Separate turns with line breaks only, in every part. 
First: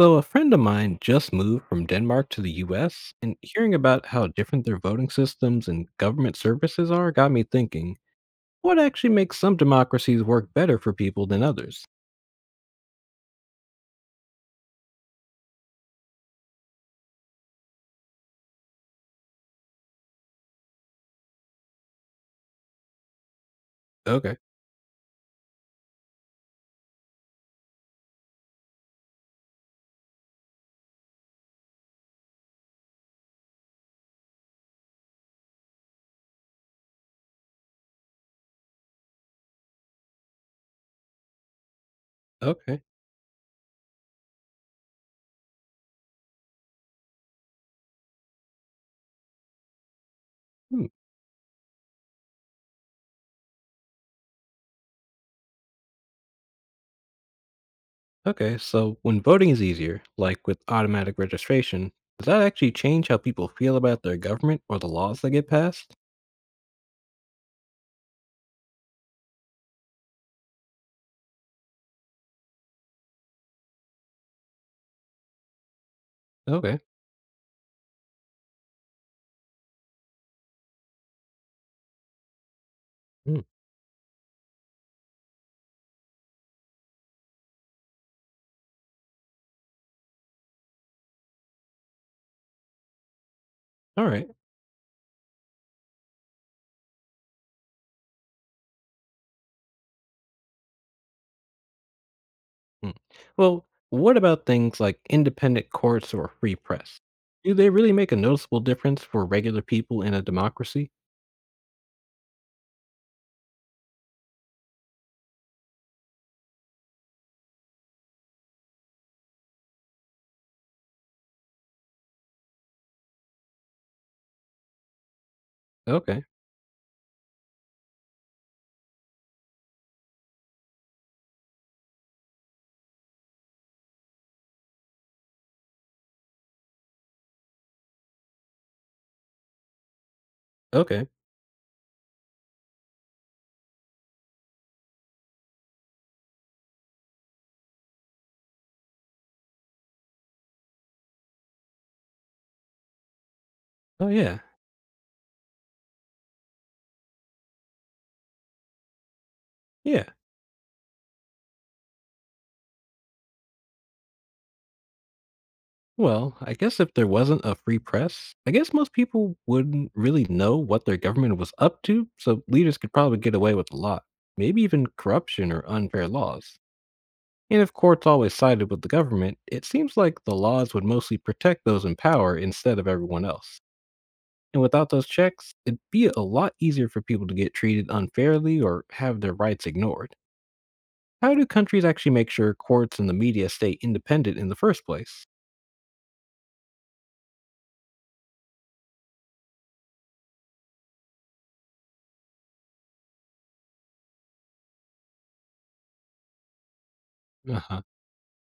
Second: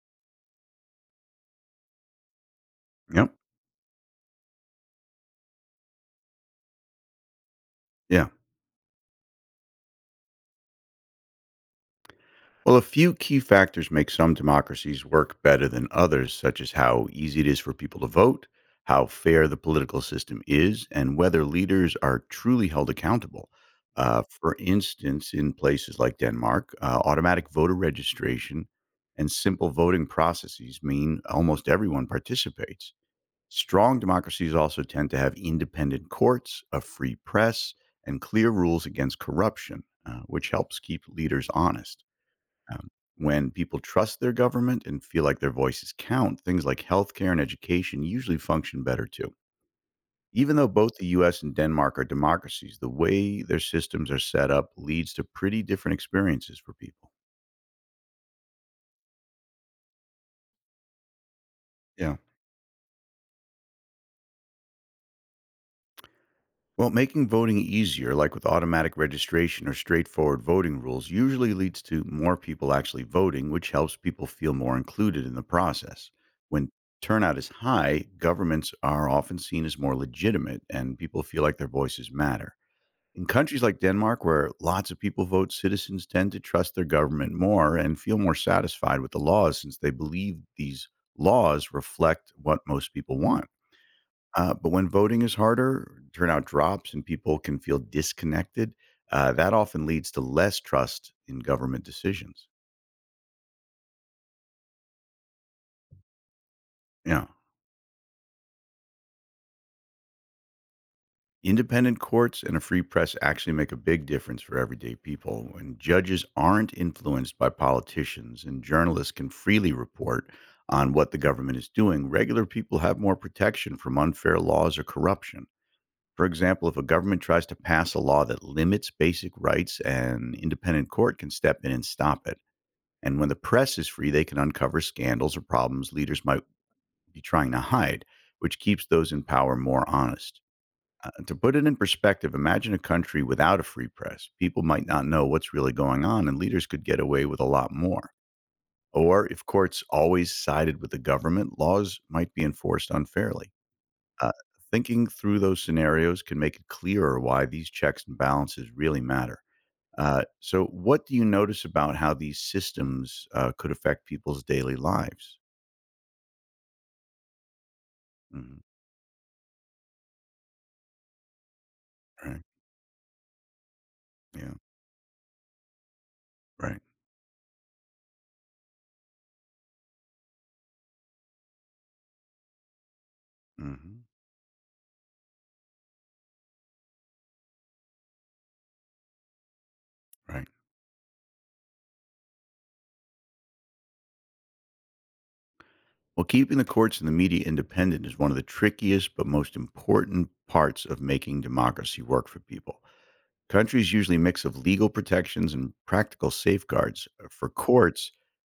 So, a friend of mine just moved from Denmark to the US,
Yep.
and hearing about how different their voting systems and government services are got me thinking
Yeah.
what actually makes some democracies work better for people than others?
Well, a few key factors make some democracies work better than others, such as how easy it is for people to vote, how fair the political system is, and whether leaders are truly held accountable.
Okay.
For instance, in places like Denmark, automatic voter registration and simple voting processes mean almost everyone participates. Strong democracies also tend to have independent courts, a free press, and clear rules against corruption, which helps keep leaders honest.
Okay.
Um, when people trust their government and feel like their voices count, things like healthcare and education usually function better too. Even though
Hmm.
both the US and Denmark are democracies, the way their systems are set up leads to pretty different experiences for people.
Okay. So, when voting is easier, like with automatic registration,
Yeah.
does that actually change how people feel about their government or the laws that get passed?
Well, making voting easier, like with automatic registration or straightforward voting rules, usually leads to more people actually voting, which helps people feel more included in the process. When
Okay.
turnout is high, governments are often seen as more legitimate and people feel like their voices matter. In
Hmm.
countries like Denmark, where lots of people vote, citizens tend to trust their government more and feel more satisfied with the laws since they believe these laws reflect what most people want.
All right.
But when voting is harder, turnout drops, and people can feel disconnected. That often leads to less trust in government decisions.
Hmm. Well, what about things like independent courts or free press?
Yeah.
Do they really make a noticeable difference for regular people in a democracy?
Independent courts and a free press actually make a big difference for everyday people. When judges aren't influenced by politicians and journalists can freely report on what the government is doing, regular people have more protection from unfair laws or corruption.
Okay.
For example, if a government tries to pass a law that limits basic rights, an independent court can step in and stop it. And when the press is free, they can uncover scandals or problems leaders might be trying to hide, which keeps those in power more honest.
Okay.
To put it in perspective, imagine a country without a free press. People might not know what's really going on, and leaders could get away with a lot more. Or if courts always sided with the government, laws might be enforced unfairly.
Oh,
Uh,
yeah.
Thinking through those scenarios can make it clearer why these checks and balances really matter.
Yeah.
So, what do you notice about how these systems could affect people's daily lives?
Well, I guess if there wasn't a free press, I
Mhm.
guess most people wouldn't really know what their government was up to,
Right.
so leaders could probably get away with a lot,
Yeah.
maybe even corruption or unfair laws.
Right.
And if courts always sided with the government, it seems like the laws would mostly protect those in power instead of everyone else.
Hmm.
And without those checks, it'd be a lot easier for people to get treated unfairly or have their rights ignored.
Right.
How do countries actually make sure courts and the media stay independent in the first place?
Well, keeping the courts and the media independent is one of the trickiest but most important parts of making democracy work for people. Countries usually mix of legal protections and practical safeguards for
Uh huh.
courts.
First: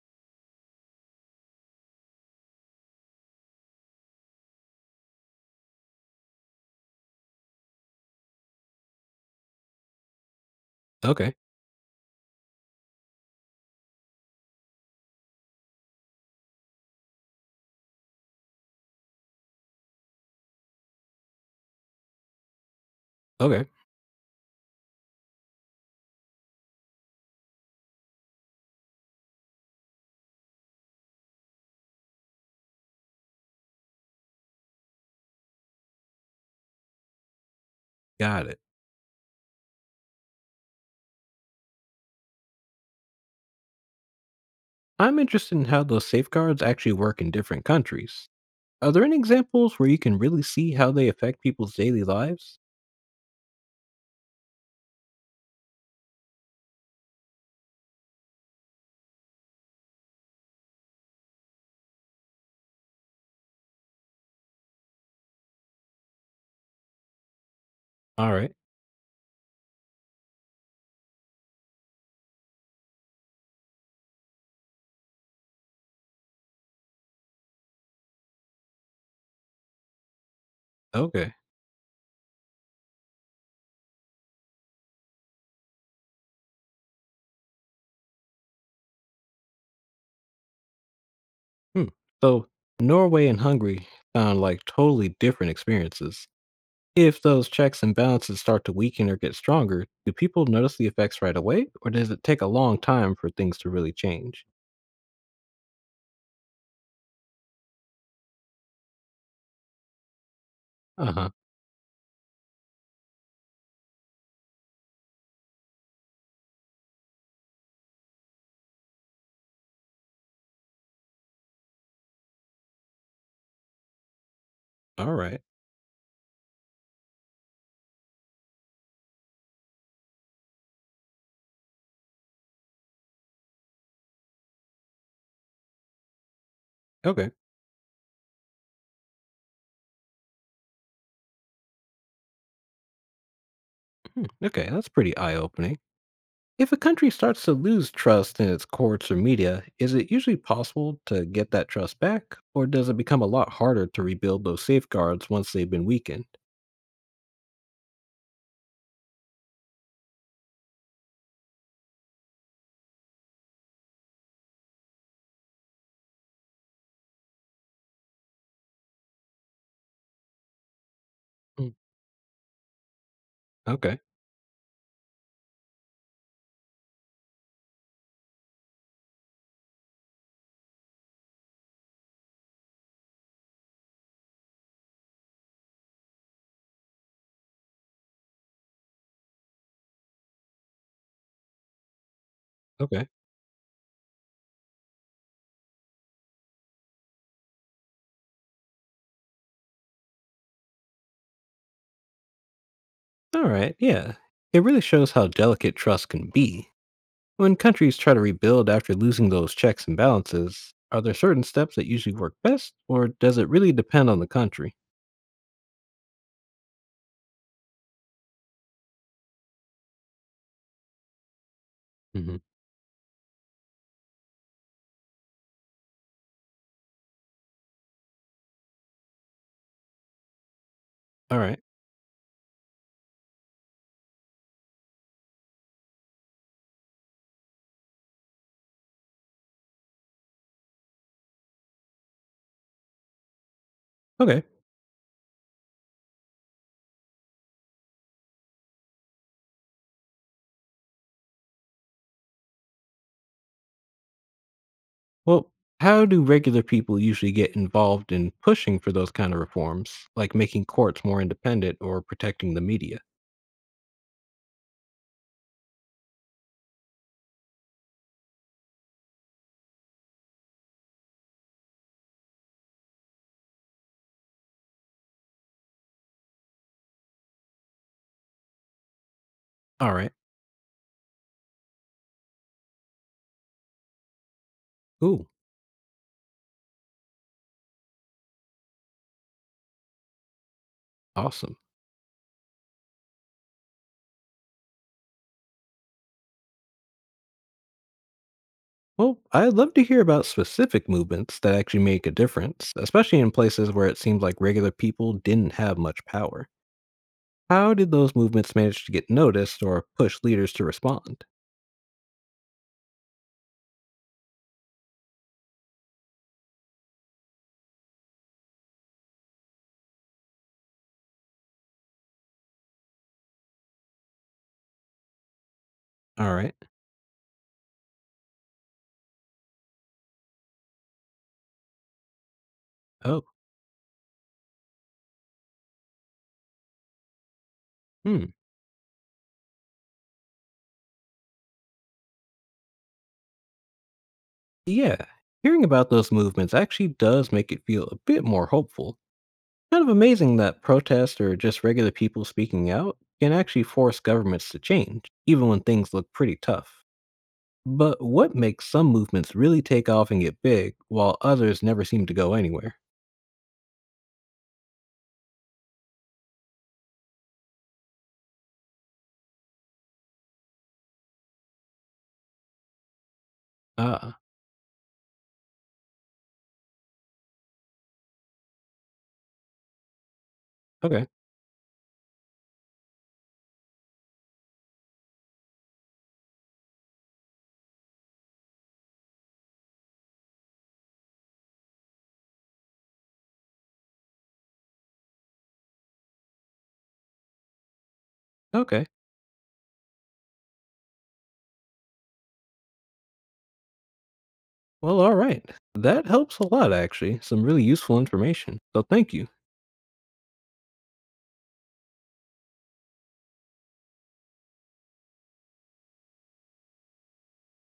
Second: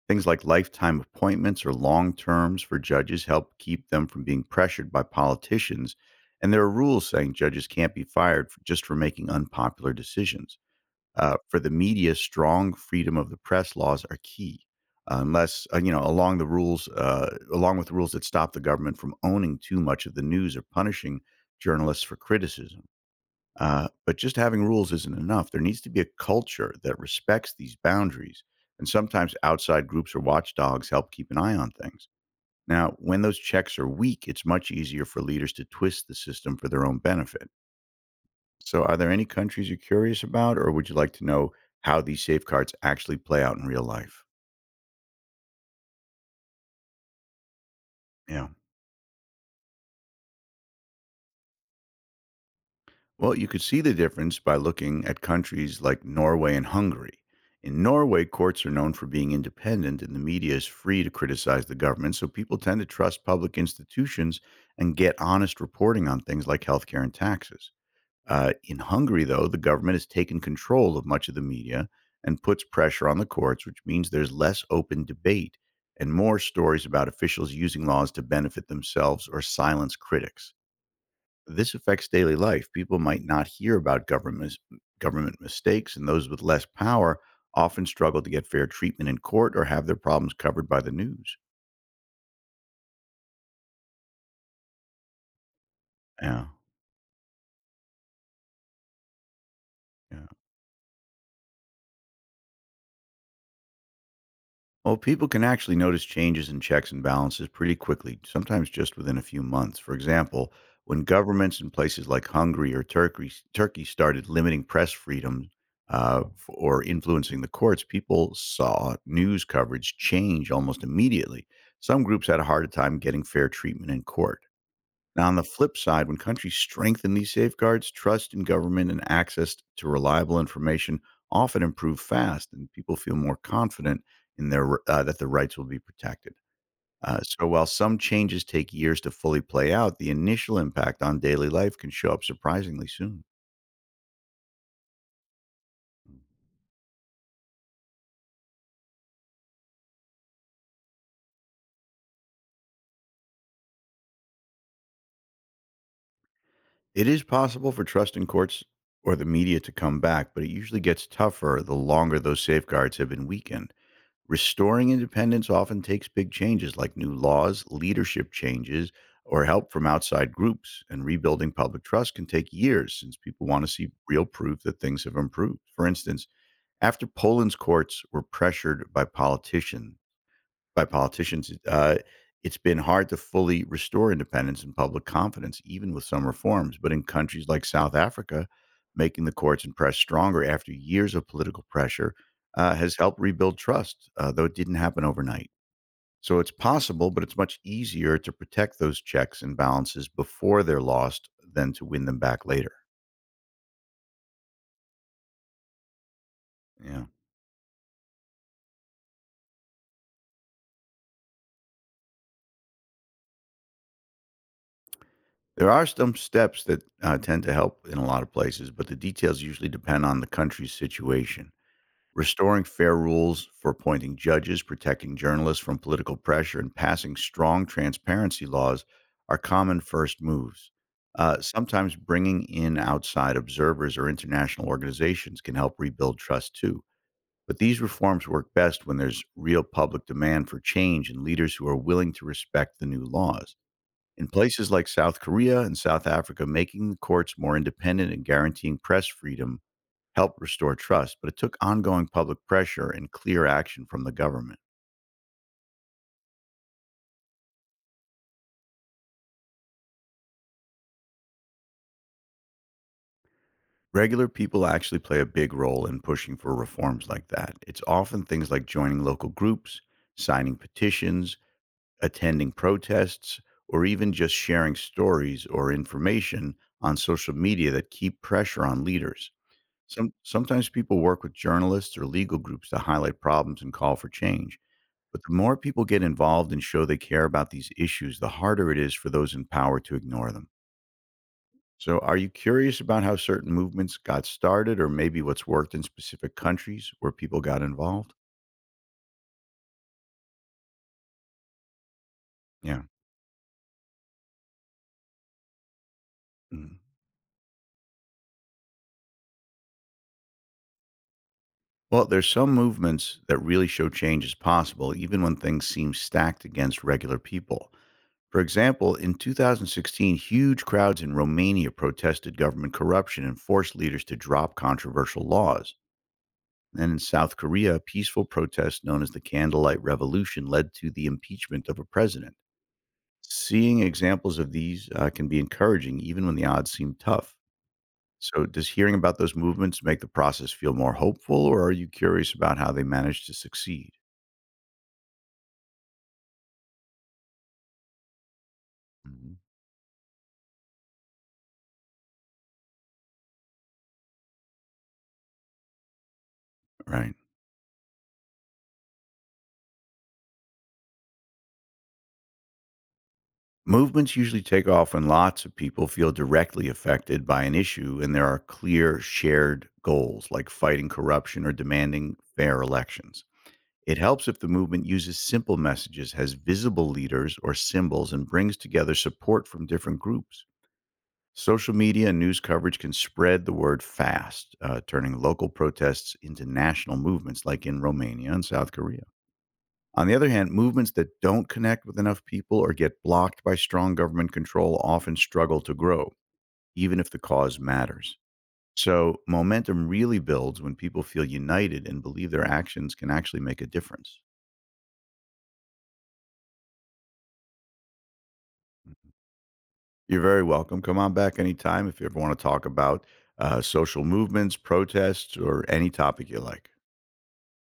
Things like lifetime appointments or long terms for judges help keep them from being pressured by politicians. And there are rules saying judges can't be fired for just for making unpopular decisions.
Okay.
For the media, strong freedom of the press laws are key, unless you know along the rules, along with the rules that stop the government from owning too much of the news or punishing journalists for criticism.
Okay.
But just having rules isn't enough. There needs to be a culture that respects these boundaries. And sometimes outside groups or watchdogs help keep an eye on things. Now, when those checks are weak, it's much easier for leaders to twist the system for their own benefit.
Got it.
So, are there any countries you're curious about, or would you like to know how these safeguards actually play out in real life?
I'm interested in how those safeguards actually work in different countries.
Yeah.
Are there any examples where you can really see how they affect people's daily lives?
Well, you could see the difference by looking at countries like Norway and Hungary. In Norway, courts are known for being independent and the media is free to criticize the government, so people tend to trust public institutions and get honest reporting on things like healthcare and taxes.
All right.
In Hungary, though, the government has taken control of much of the media and puts pressure on the courts, which means there's less open debate and more stories about officials using laws to benefit themselves or silence critics.
Okay.
This affects daily life. People might not hear about government mistakes, and those with less power often struggle to get fair treatment in court or have their problems covered by the news.
Hmm. So, Norway and Hungary sound like totally different experiences.
Yeah,
If those checks and balances start to weaken or get stronger, do
yeah.
people notice the effects right away, or does it take a long time for things to really change?
Well, people can actually notice changes in checks and balances pretty quickly, sometimes just within a few months. For example, when
Uh huh.
governments in places like Hungary or Turkey started limiting press freedom or influencing the courts, people saw news coverage change almost immediately. Some groups had a harder time getting fair treatment in court.
All
Now, on
right.
the flip side, when countries strengthen these safeguards, trust in government and access to reliable information often improve fast, and people feel more confident in their that their rights will be protected. Uh,
Okay.
so, while some changes take years to fully play out, the initial impact on daily life can show up surprisingly soon.
Hmm. Okay, that's pretty eye opening. If a country starts to lose trust in its courts or media, is it usually possible to get that trust back, or does it become a lot harder to rebuild those safeguards once they've been weakened?
It is possible for trust in courts or the media to come back, but it usually gets tougher the longer those safeguards have been weakened. Restoring independence often takes big changes like new laws, leadership changes, or help from outside groups. And rebuilding
Mm.
public trust can take years since people want to see
Okay.
real proof that things have improved. For instance, after Poland's courts were pressured by politicians, it's been hard to fully restore independence and public confidence, even with some reforms. But in countries like South Africa, making the courts and press stronger after years of political pressure has
Okay.
helped rebuild trust, though it didn't happen overnight. So it's possible, but it's much easier to protect those checks and balances before they're lost than to win them back later.
All right. Yeah. It really shows how delicate trust can be.
Yeah.
When countries try to rebuild after losing those checks and balances, are there certain steps that usually work best, or does it really depend on the country?
There are some steps that tend to help in a lot of places, but the details usually depend on the country's situation.
Hmm.
Restoring fair rules for appointing judges, protecting journalists from political pressure, and passing strong transparency laws are common first moves.
All right.
Sometimes bringing in outside observers or international organizations can help rebuild trust too. But these reforms work best when there's real public demand for change and leaders who are willing to respect the new laws. In
Okay.
places like South Korea and South Africa, making the courts more independent and guaranteeing press freedom helped restore trust, but it took ongoing public pressure and clear action from the government.
Well, how do regular people usually get involved in pushing for those kind of reforms, like making courts more independent or protecting the media?
Regular people actually play a big role in pushing for reforms like that. It's often things like joining local groups, signing petitions, attending protests, or even just sharing stories or information on social media that keep pressure on leaders.
All right.
Sometimes people work with journalists or legal groups to highlight problems and call for change. But
Ooh.
the more people get involved and show they care about these issues, the harder it is for those in power to ignore them.
Awesome.
So, are you curious about how certain movements got started or maybe what's worked in specific countries where people got involved?
Well, I'd love to hear about specific movements that actually make a difference,
Yeah.
especially in places where it seems like regular people didn't have much power.
Mhm.
How did those movements manage to get noticed or push leaders to respond?
Well, there's some movements that really show change is possible, even when things seem stacked against regular people. For example, in 2016, huge crowds in Romania protested government corruption and forced leaders to drop controversial laws.
All right.
Then in South Korea, a peaceful protest known as the Candlelight Revolution led to the impeachment of a president.
Oh.
Seeing examples of these can be encouraging, even when the odds seem tough.
Hmm.
So, does hearing about those movements make the process feel more hopeful, or are you curious about how they managed to succeed?
Yeah. Hearing about those movements actually does make it feel a bit more hopeful.
Mhm.
Kind of amazing that protests or just regular people speaking out can actually force governments to change, even when things look pretty tough.
Right.
But what makes some movements really take off and get big while others never seem to go anywhere?
Movements usually take off when lots of people feel directly affected by an issue and there are clear shared goals like fighting corruption or demanding fair elections. It
Ah,
helps if the movement uses simple messages, has visible leaders or symbols, and brings together support from different groups.
okay.
Social media and news coverage can spread the word fast, turning local protests into national movements like in Romania and South Korea. On the other hand, movements that don't connect with enough people or get blocked by strong government control often struggle to grow, even if the cause matters.
Okay.
So, momentum really builds when people feel united and believe their actions can actually make a difference.
Well, all right. That helps a lot, actually. Some really useful information. So thank you.
You're very welcome. Come on back anytime if you ever want to talk about social movements, protests, or any topic you like.